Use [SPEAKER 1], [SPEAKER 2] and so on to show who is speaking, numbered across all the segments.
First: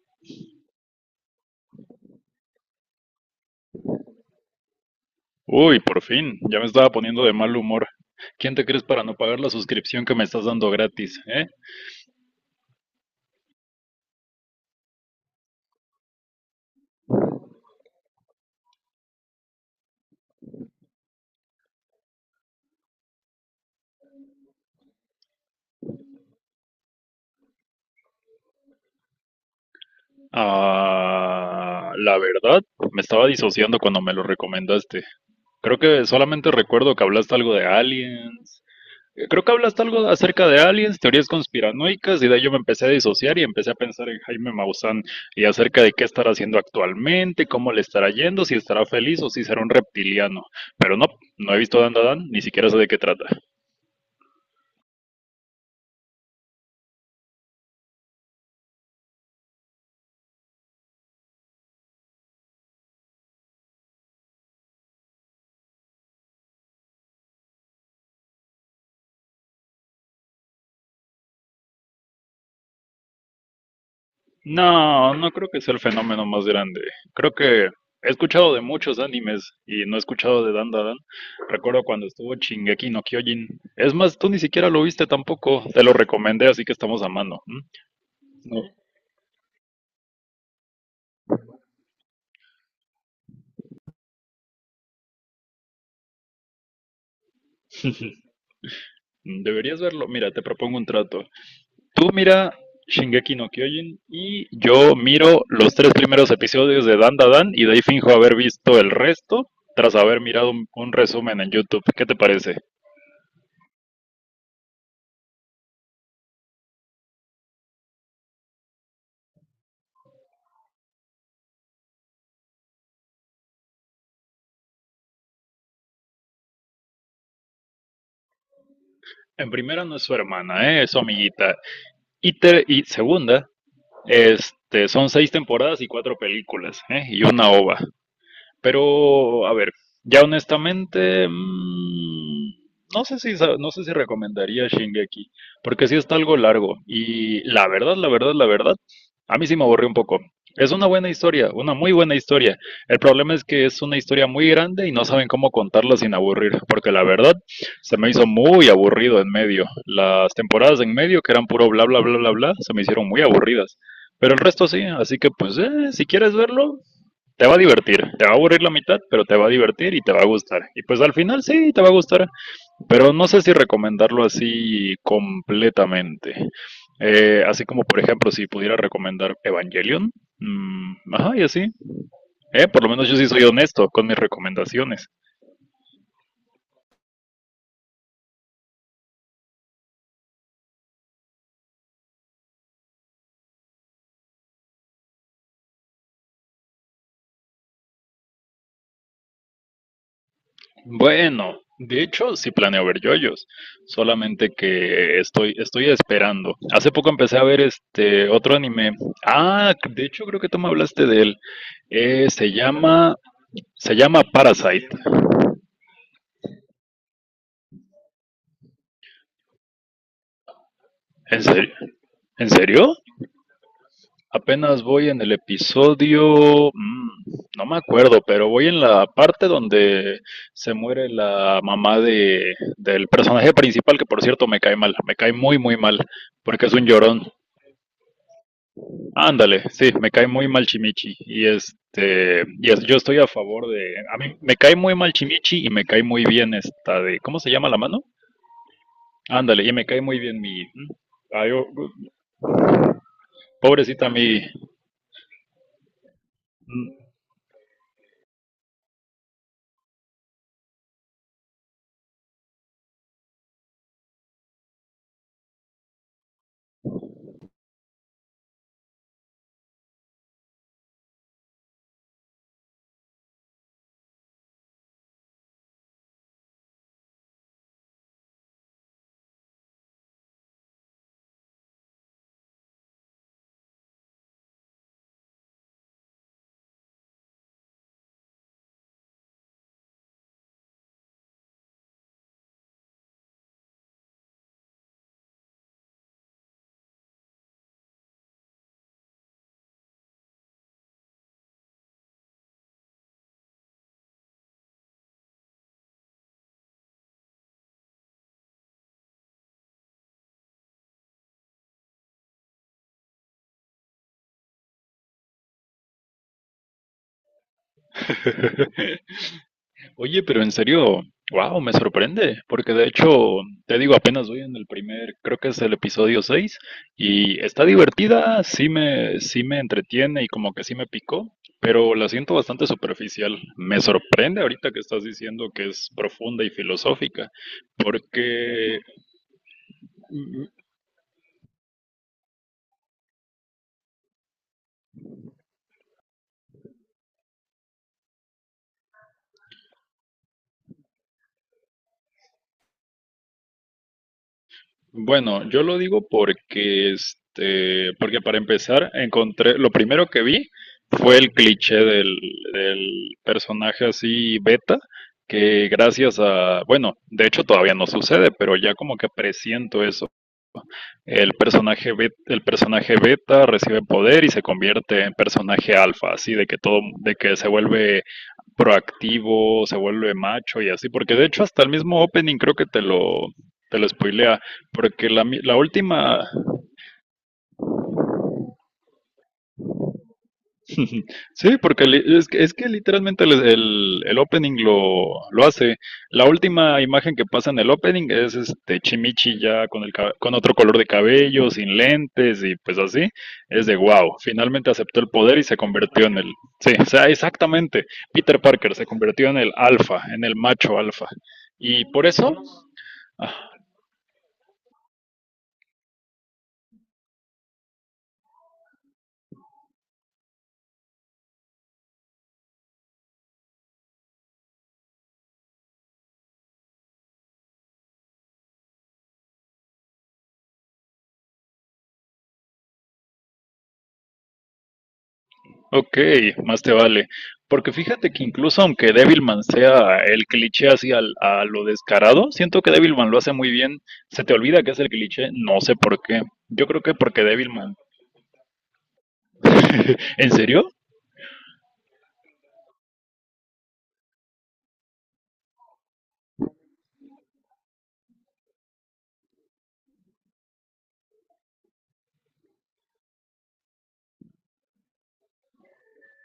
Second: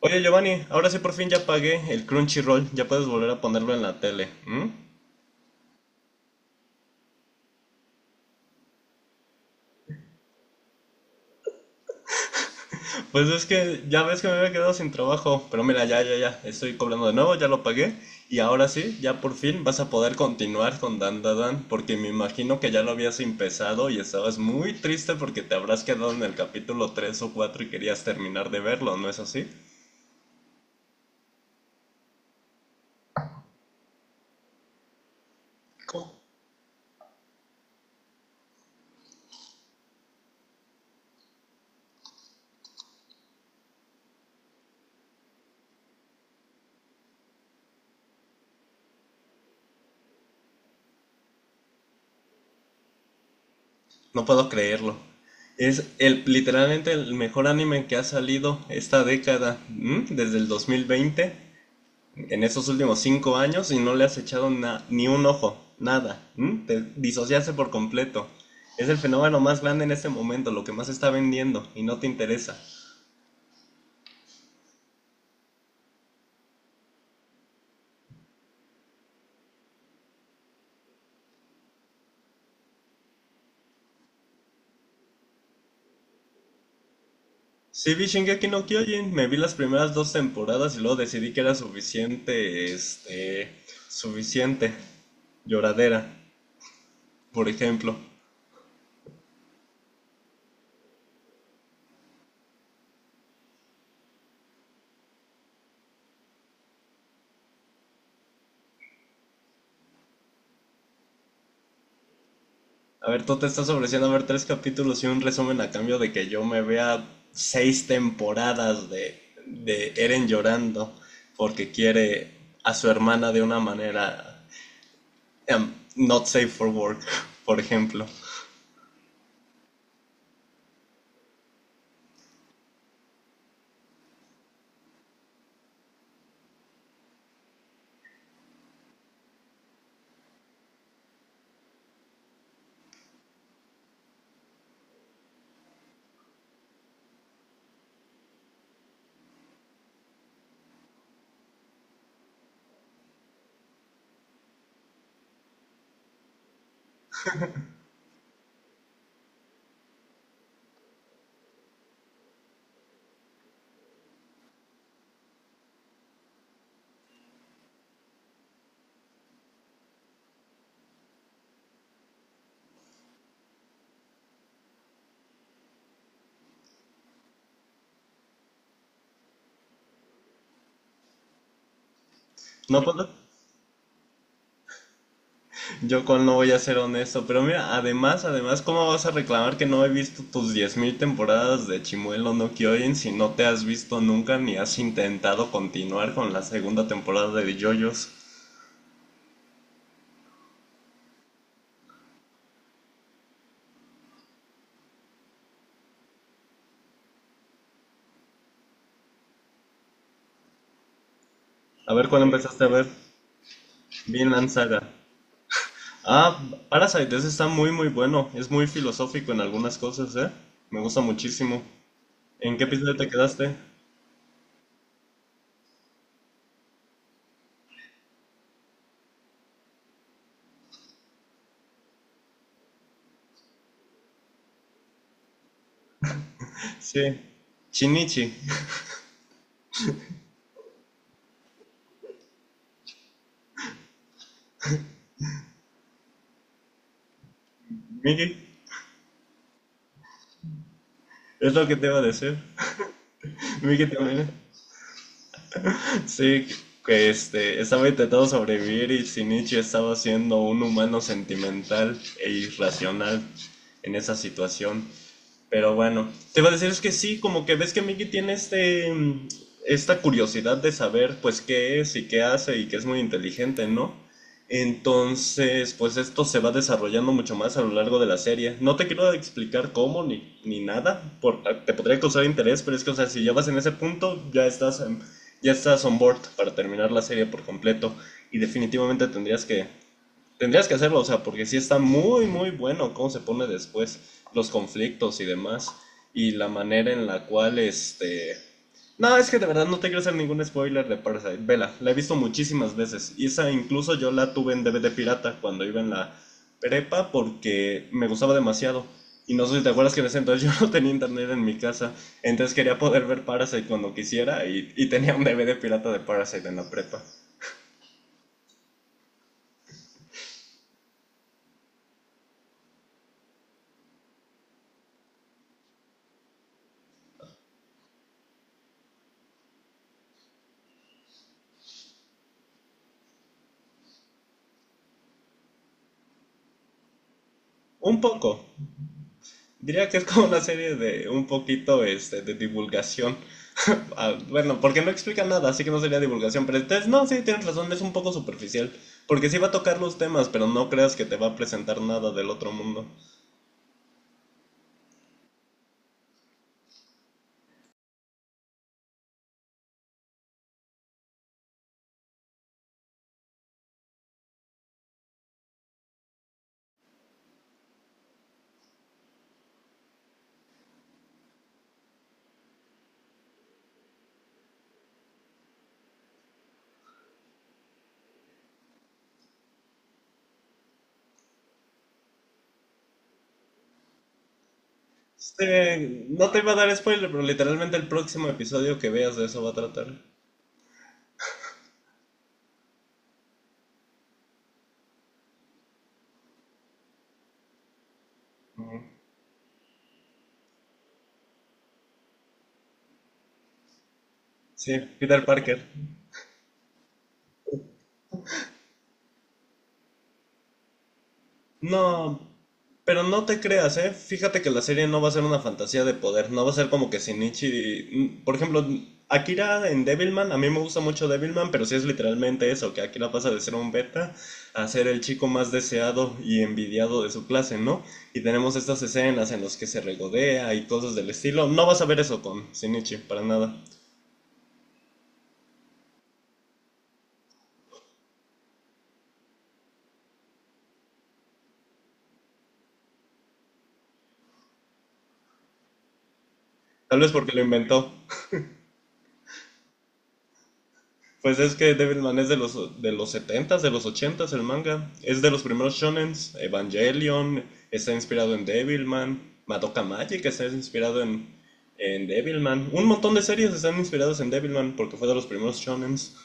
[SPEAKER 1] Oye Giovanni, ahora sí por fin ya pagué el Crunchyroll, ya puedes volver a ponerlo en la tele. ¿M?
[SPEAKER 2] Uy, por fin, ya me estaba poniendo de mal humor. ¿Quién te crees para no pagar la suscripción que me estás dando gratis, eh?
[SPEAKER 1] Pues es que ya ves que me había quedado sin trabajo, pero mira, ya, ya, ya, estoy cobrando de nuevo, ya lo pagué y ahora sí, ya por fin vas a poder continuar con Dandadan, porque me imagino que ya lo habías empezado y estabas muy triste porque te habrás quedado en el capítulo 3 o 4 y querías terminar de verlo, ¿no es así?
[SPEAKER 2] Ah, la verdad, me estaba disociando cuando me lo recomendaste. Creo que solamente recuerdo que hablaste algo de aliens. Creo que hablaste algo acerca de aliens, teorías conspiranoicas, y de ahí yo me empecé a disociar y empecé a pensar en Jaime Maussan y acerca de qué estará haciendo actualmente, cómo le estará yendo, si estará feliz o si será un reptiliano. Pero no, no he visto Dan Dan, ni siquiera sé de qué trata.
[SPEAKER 1] No puedo creerlo. Es literalmente el mejor anime que ha salido esta década, ¿m? Desde el 2020. En esos últimos cinco años y no le has echado ni un ojo, nada. ¿M? Te disociaste por completo. Es el fenómeno más grande en este momento, lo que más está vendiendo y no te interesa.
[SPEAKER 2] No, no creo que sea el fenómeno más grande. Creo que he escuchado de muchos animes y no he escuchado de Dandadan. Recuerdo cuando estuvo Shingeki no Kyojin. Es más, tú ni siquiera lo viste tampoco. Te lo recomendé, así que estamos a mano. ¿M?
[SPEAKER 1] Sí vi Shingeki no
[SPEAKER 2] No.
[SPEAKER 1] Kyojin, me vi las primeras dos temporadas y luego decidí que era suficiente lloradera, por ejemplo.
[SPEAKER 2] Deberías verlo. Mira, te propongo un trato. Tú mira Shingeki no Kyojin y yo miro los tres primeros episodios de Dandadan y de ahí finjo haber visto el resto tras haber mirado un resumen en YouTube. ¿Qué te parece?
[SPEAKER 1] A ver, tú te estás ofreciendo a ver tres capítulos y un resumen a cambio de que yo me vea seis temporadas de Eren llorando porque quiere a su hermana de una manera not safe for work, por ejemplo.
[SPEAKER 2] En primera no es su hermana, ¿eh? Es su amiguita. Y, y segunda, este, son seis temporadas y cuatro películas, ¿eh? Y una ova. Pero, a ver, ya honestamente, no sé si, no sé si recomendaría Shingeki, porque sí está algo largo. Y la verdad, la verdad, la verdad, a mí sí me aburrió un poco. Es una buena historia, una muy buena historia. El problema es que es una historia muy grande y no saben cómo contarla sin aburrir, porque la verdad se me hizo muy aburrido en medio. Las temporadas en medio, que eran puro bla, bla, bla, bla, bla, se me hicieron muy aburridas. Pero el resto sí, así que pues si quieres verlo, te va a divertir, te va a aburrir la mitad, pero te va a divertir y te va a gustar. Y pues al final sí, te va a gustar, pero no sé si recomendarlo así completamente. Así como, por ejemplo, si pudiera recomendar Evangelion, mm, ajá, y así. Por
[SPEAKER 1] No
[SPEAKER 2] lo menos
[SPEAKER 1] puedo,
[SPEAKER 2] yo sí soy honesto con mis recomendaciones.
[SPEAKER 1] yo con no voy a ser honesto, pero mira, además, ¿cómo vas a reclamar que no he visto tus 10,000 temporadas de Chimuelo no Kyojin si no te has visto nunca ni has intentado continuar con la segunda temporada de JoJo's?
[SPEAKER 2] Bueno, de hecho, sí planeo ver yoyos, solamente que estoy esperando. Hace poco empecé a ver este otro anime. Ah, de hecho creo que tú me hablaste de él.
[SPEAKER 1] A ver, ¿cuándo
[SPEAKER 2] Eh, se
[SPEAKER 1] empezaste a ver?
[SPEAKER 2] llama, Se llama
[SPEAKER 1] Bien Lanzaga.
[SPEAKER 2] Parasite.
[SPEAKER 1] Ah, Parasite, ese está muy muy bueno. Es muy filosófico en algunas cosas, ¿eh? Me gusta
[SPEAKER 2] ¿En
[SPEAKER 1] muchísimo.
[SPEAKER 2] serio? ¿En
[SPEAKER 1] ¿En qué
[SPEAKER 2] serio?
[SPEAKER 1] episodio te quedaste?
[SPEAKER 2] Apenas voy en el episodio, no me acuerdo, pero voy en la parte donde se muere la mamá del personaje principal, que por cierto me cae mal, me cae muy, muy mal, porque es un
[SPEAKER 1] Sí.
[SPEAKER 2] llorón.
[SPEAKER 1] Shinichi.
[SPEAKER 2] Ándale, sí, me cae muy mal Chimichi y este, y yo estoy a favor de, a mí me cae muy mal Chimichi y me cae muy bien esta de, ¿cómo se llama la mano?
[SPEAKER 1] Miki,
[SPEAKER 2] Ándale, y me cae muy bien mi, ay,
[SPEAKER 1] es lo
[SPEAKER 2] oh,
[SPEAKER 1] que te iba a decir. Miki
[SPEAKER 2] pobrecita
[SPEAKER 1] también.
[SPEAKER 2] mi,
[SPEAKER 1] Sí, que estaba intentando sobrevivir y Shinichi estaba siendo un humano sentimental e irracional en esa situación. Pero bueno, te iba a decir es que sí, como que ves que Mickey tiene esta curiosidad de saber pues qué es y qué hace y que es muy inteligente, ¿no? Entonces, pues esto se va desarrollando mucho más a lo largo de la serie. No te quiero explicar cómo ni nada, te podría causar interés, pero es que, o sea, si ya vas en ese punto, ya estás on board para terminar la serie por completo y definitivamente tendrías que hacerlo, o sea, porque sí está muy, muy bueno cómo se pone después los conflictos y demás. Y la manera en la cual, este... No, es que de verdad no te quiero hacer ningún spoiler de Parasite. Vela, la he visto muchísimas veces. Y esa incluso yo la tuve en DVD pirata cuando iba en la prepa porque me gustaba demasiado. Y no sé si te acuerdas que en ese entonces yo no tenía internet en mi casa. Entonces quería poder ver Parasite cuando quisiera y tenía un DVD pirata de Parasite en la prepa.
[SPEAKER 2] Oye, pero en serio, wow, me sorprende, porque de hecho, te digo, apenas voy en el primer, creo que es el episodio 6 y está divertida, sí me entretiene y como que sí me picó, pero la siento bastante superficial. Me sorprende ahorita que estás diciendo que es profunda y filosófica,
[SPEAKER 1] Un poco,
[SPEAKER 2] porque
[SPEAKER 1] diría que es como una serie de un poquito este, de divulgación. Ah, bueno, porque no explica nada, así que no sería divulgación. Pero entonces, no, sí, tienes razón, es un poco superficial. Porque sí va a tocar los temas, pero no creas que te va a presentar nada del otro mundo.
[SPEAKER 2] bueno, yo lo digo porque, este, porque para empezar, encontré, lo primero que vi fue el cliché del, del personaje así beta, que gracias a, bueno, de hecho todavía no sucede, pero ya como que presiento eso. El personaje beta recibe poder y se convierte en personaje alfa, así de que todo, de que se vuelve proactivo, se vuelve macho y así, porque de hecho hasta el mismo opening creo que te lo spoilea, porque la, la
[SPEAKER 1] Este,
[SPEAKER 2] última,
[SPEAKER 1] no te iba a dar spoiler, pero literalmente el próximo episodio que veas de eso va a tratar.
[SPEAKER 2] sí, porque es que literalmente el, el opening lo hace. La última imagen que pasa en el opening es este Chimichi ya con, el, con otro color de cabello, sin lentes y pues así, es de wow, finalmente
[SPEAKER 1] Sí,
[SPEAKER 2] aceptó el
[SPEAKER 1] Peter
[SPEAKER 2] poder y se
[SPEAKER 1] Parker.
[SPEAKER 2] convirtió en el, sí, o sea, exactamente, Peter Parker se convirtió en el alfa, en el macho alfa. Y por
[SPEAKER 1] No,
[SPEAKER 2] eso
[SPEAKER 1] pero no
[SPEAKER 2] Ah,
[SPEAKER 1] te creas, ¿eh? Fíjate que la serie no va a ser una fantasía de poder, no va a ser como que Shinichi... Por ejemplo, Akira en Devilman, a mí me gusta mucho Devilman, pero sí es literalmente eso, que Akira pasa de ser un beta a ser el chico más deseado y envidiado de su clase, ¿no? Y tenemos estas escenas en las que se regodea y cosas del estilo. No vas a ver eso con Shinichi, para nada.
[SPEAKER 2] Ok, más te vale. Porque fíjate que incluso aunque Devilman sea el cliché así al a lo descarado, siento que Devilman lo hace muy bien. Se te olvida que es el cliché, no sé por qué. Yo creo que
[SPEAKER 1] Tal vez
[SPEAKER 2] porque
[SPEAKER 1] porque lo
[SPEAKER 2] Devilman.
[SPEAKER 1] inventó.
[SPEAKER 2] ¿En serio?
[SPEAKER 1] Pues es que Devilman es de los setentas de los ochentas el manga. Es de los primeros shonens. Evangelion está inspirado en Devilman. Madoka Magic está inspirado en Devilman. Un montón de series están inspiradas en Devilman porque fue de los primeros shonens.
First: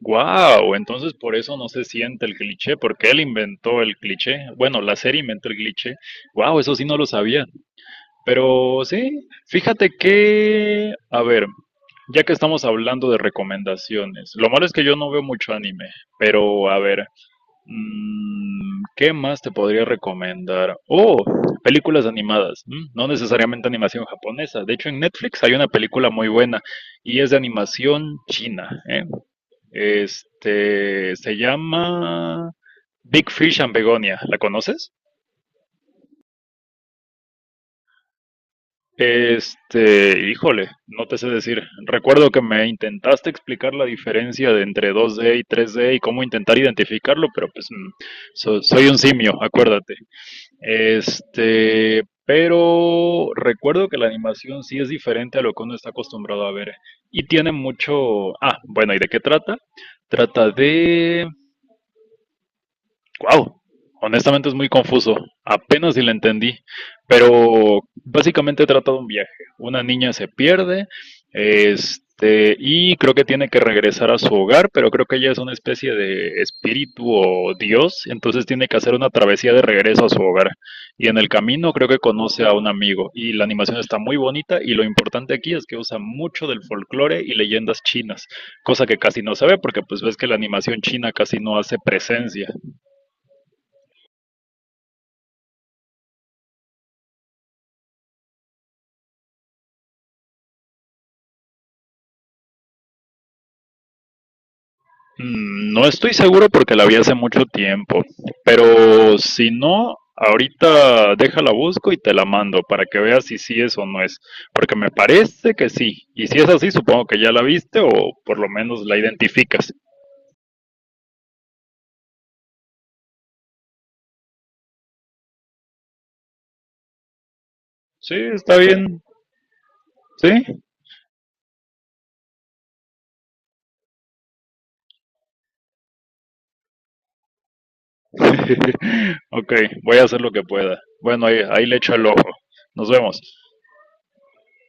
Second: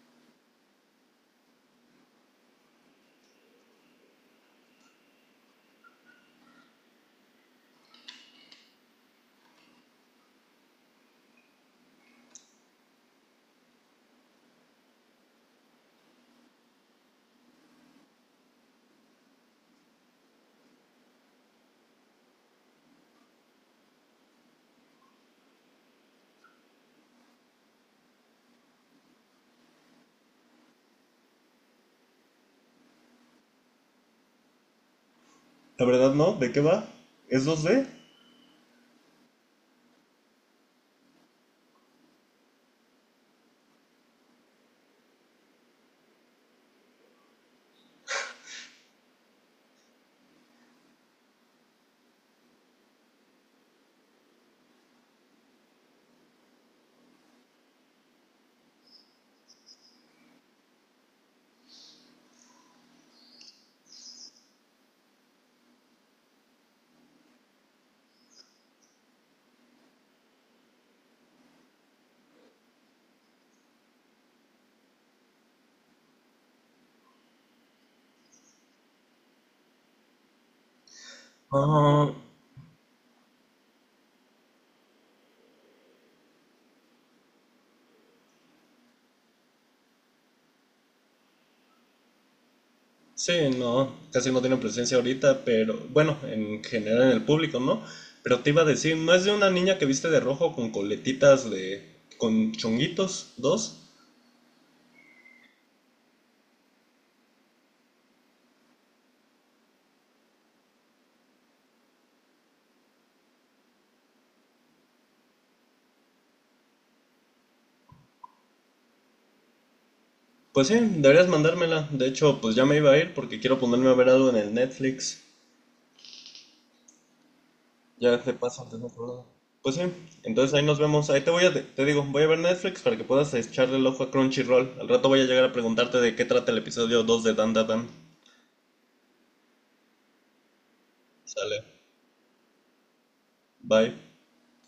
[SPEAKER 2] Wow, entonces por eso no se siente el cliché, porque él inventó el cliché. Bueno, la serie inventó el cliché. Wow, eso sí no lo sabía. Pero sí, fíjate que, a ver, ya que estamos hablando de recomendaciones, lo malo es que yo no veo mucho anime, pero a ver, ¿qué más te podría recomendar? Oh, películas animadas, no necesariamente animación japonesa. De hecho, en Netflix hay una película muy buena y es de animación china, ¿eh? Este, se llama Big Fish and Begonia, ¿la conoces?
[SPEAKER 1] La verdad no, ¿de qué va? ¿Es dos 2D?
[SPEAKER 2] Este, híjole, no te sé decir. Recuerdo que me intentaste explicar la diferencia de entre 2D y 3D y cómo intentar identificarlo, pero pues soy un simio, acuérdate. Este, pero recuerdo que la animación sí es diferente a lo que uno está acostumbrado a ver y tiene mucho... Ah, bueno, ¿y de qué trata? Trata de... Wow, honestamente es muy confuso, apenas si le entendí, pero básicamente trata de un viaje. Una niña se pierde, este, y creo que tiene que regresar a su hogar, pero creo que ella es una especie de espíritu o dios, entonces tiene que hacer una travesía de regreso a su hogar. Y en el camino creo que
[SPEAKER 1] Ah,
[SPEAKER 2] conoce a un amigo, y la animación está muy bonita, y lo importante aquí es que usa mucho del folclore y leyendas chinas, cosa que casi no se ve porque pues ves que la animación china casi no hace presencia.
[SPEAKER 1] sí, no, casi no tiene presencia ahorita, pero bueno, en general en el público, ¿no? Pero te iba a decir, ¿no es de una niña que viste de rojo con coletitas de... con chonguitos, dos?
[SPEAKER 2] No estoy seguro porque la vi hace mucho tiempo, pero si no, ahorita déjala busco y te la mando para que veas si sí es o no es, porque me parece que sí, y si es así, supongo que ya la viste o por lo menos la identificas.
[SPEAKER 1] Pues sí, deberías mandármela. De hecho, pues ya me iba a ir porque quiero ponerme a ver algo en el Netflix. Ya
[SPEAKER 2] Sí,
[SPEAKER 1] se
[SPEAKER 2] está
[SPEAKER 1] pasa, tengo
[SPEAKER 2] bien,
[SPEAKER 1] problema. Pues sí, entonces
[SPEAKER 2] sí.
[SPEAKER 1] ahí nos vemos. Ahí te voy a, te digo, voy a ver Netflix para que puedas echarle el ojo a Crunchyroll. Al rato voy a llegar a preguntarte de qué trata el episodio 2 de Dan Dan Dan.
[SPEAKER 2] Ok, voy a hacer lo que pueda. Bueno, ahí,
[SPEAKER 1] Sale.
[SPEAKER 2] ahí le echo el ojo. Nos vemos.
[SPEAKER 1] Bye.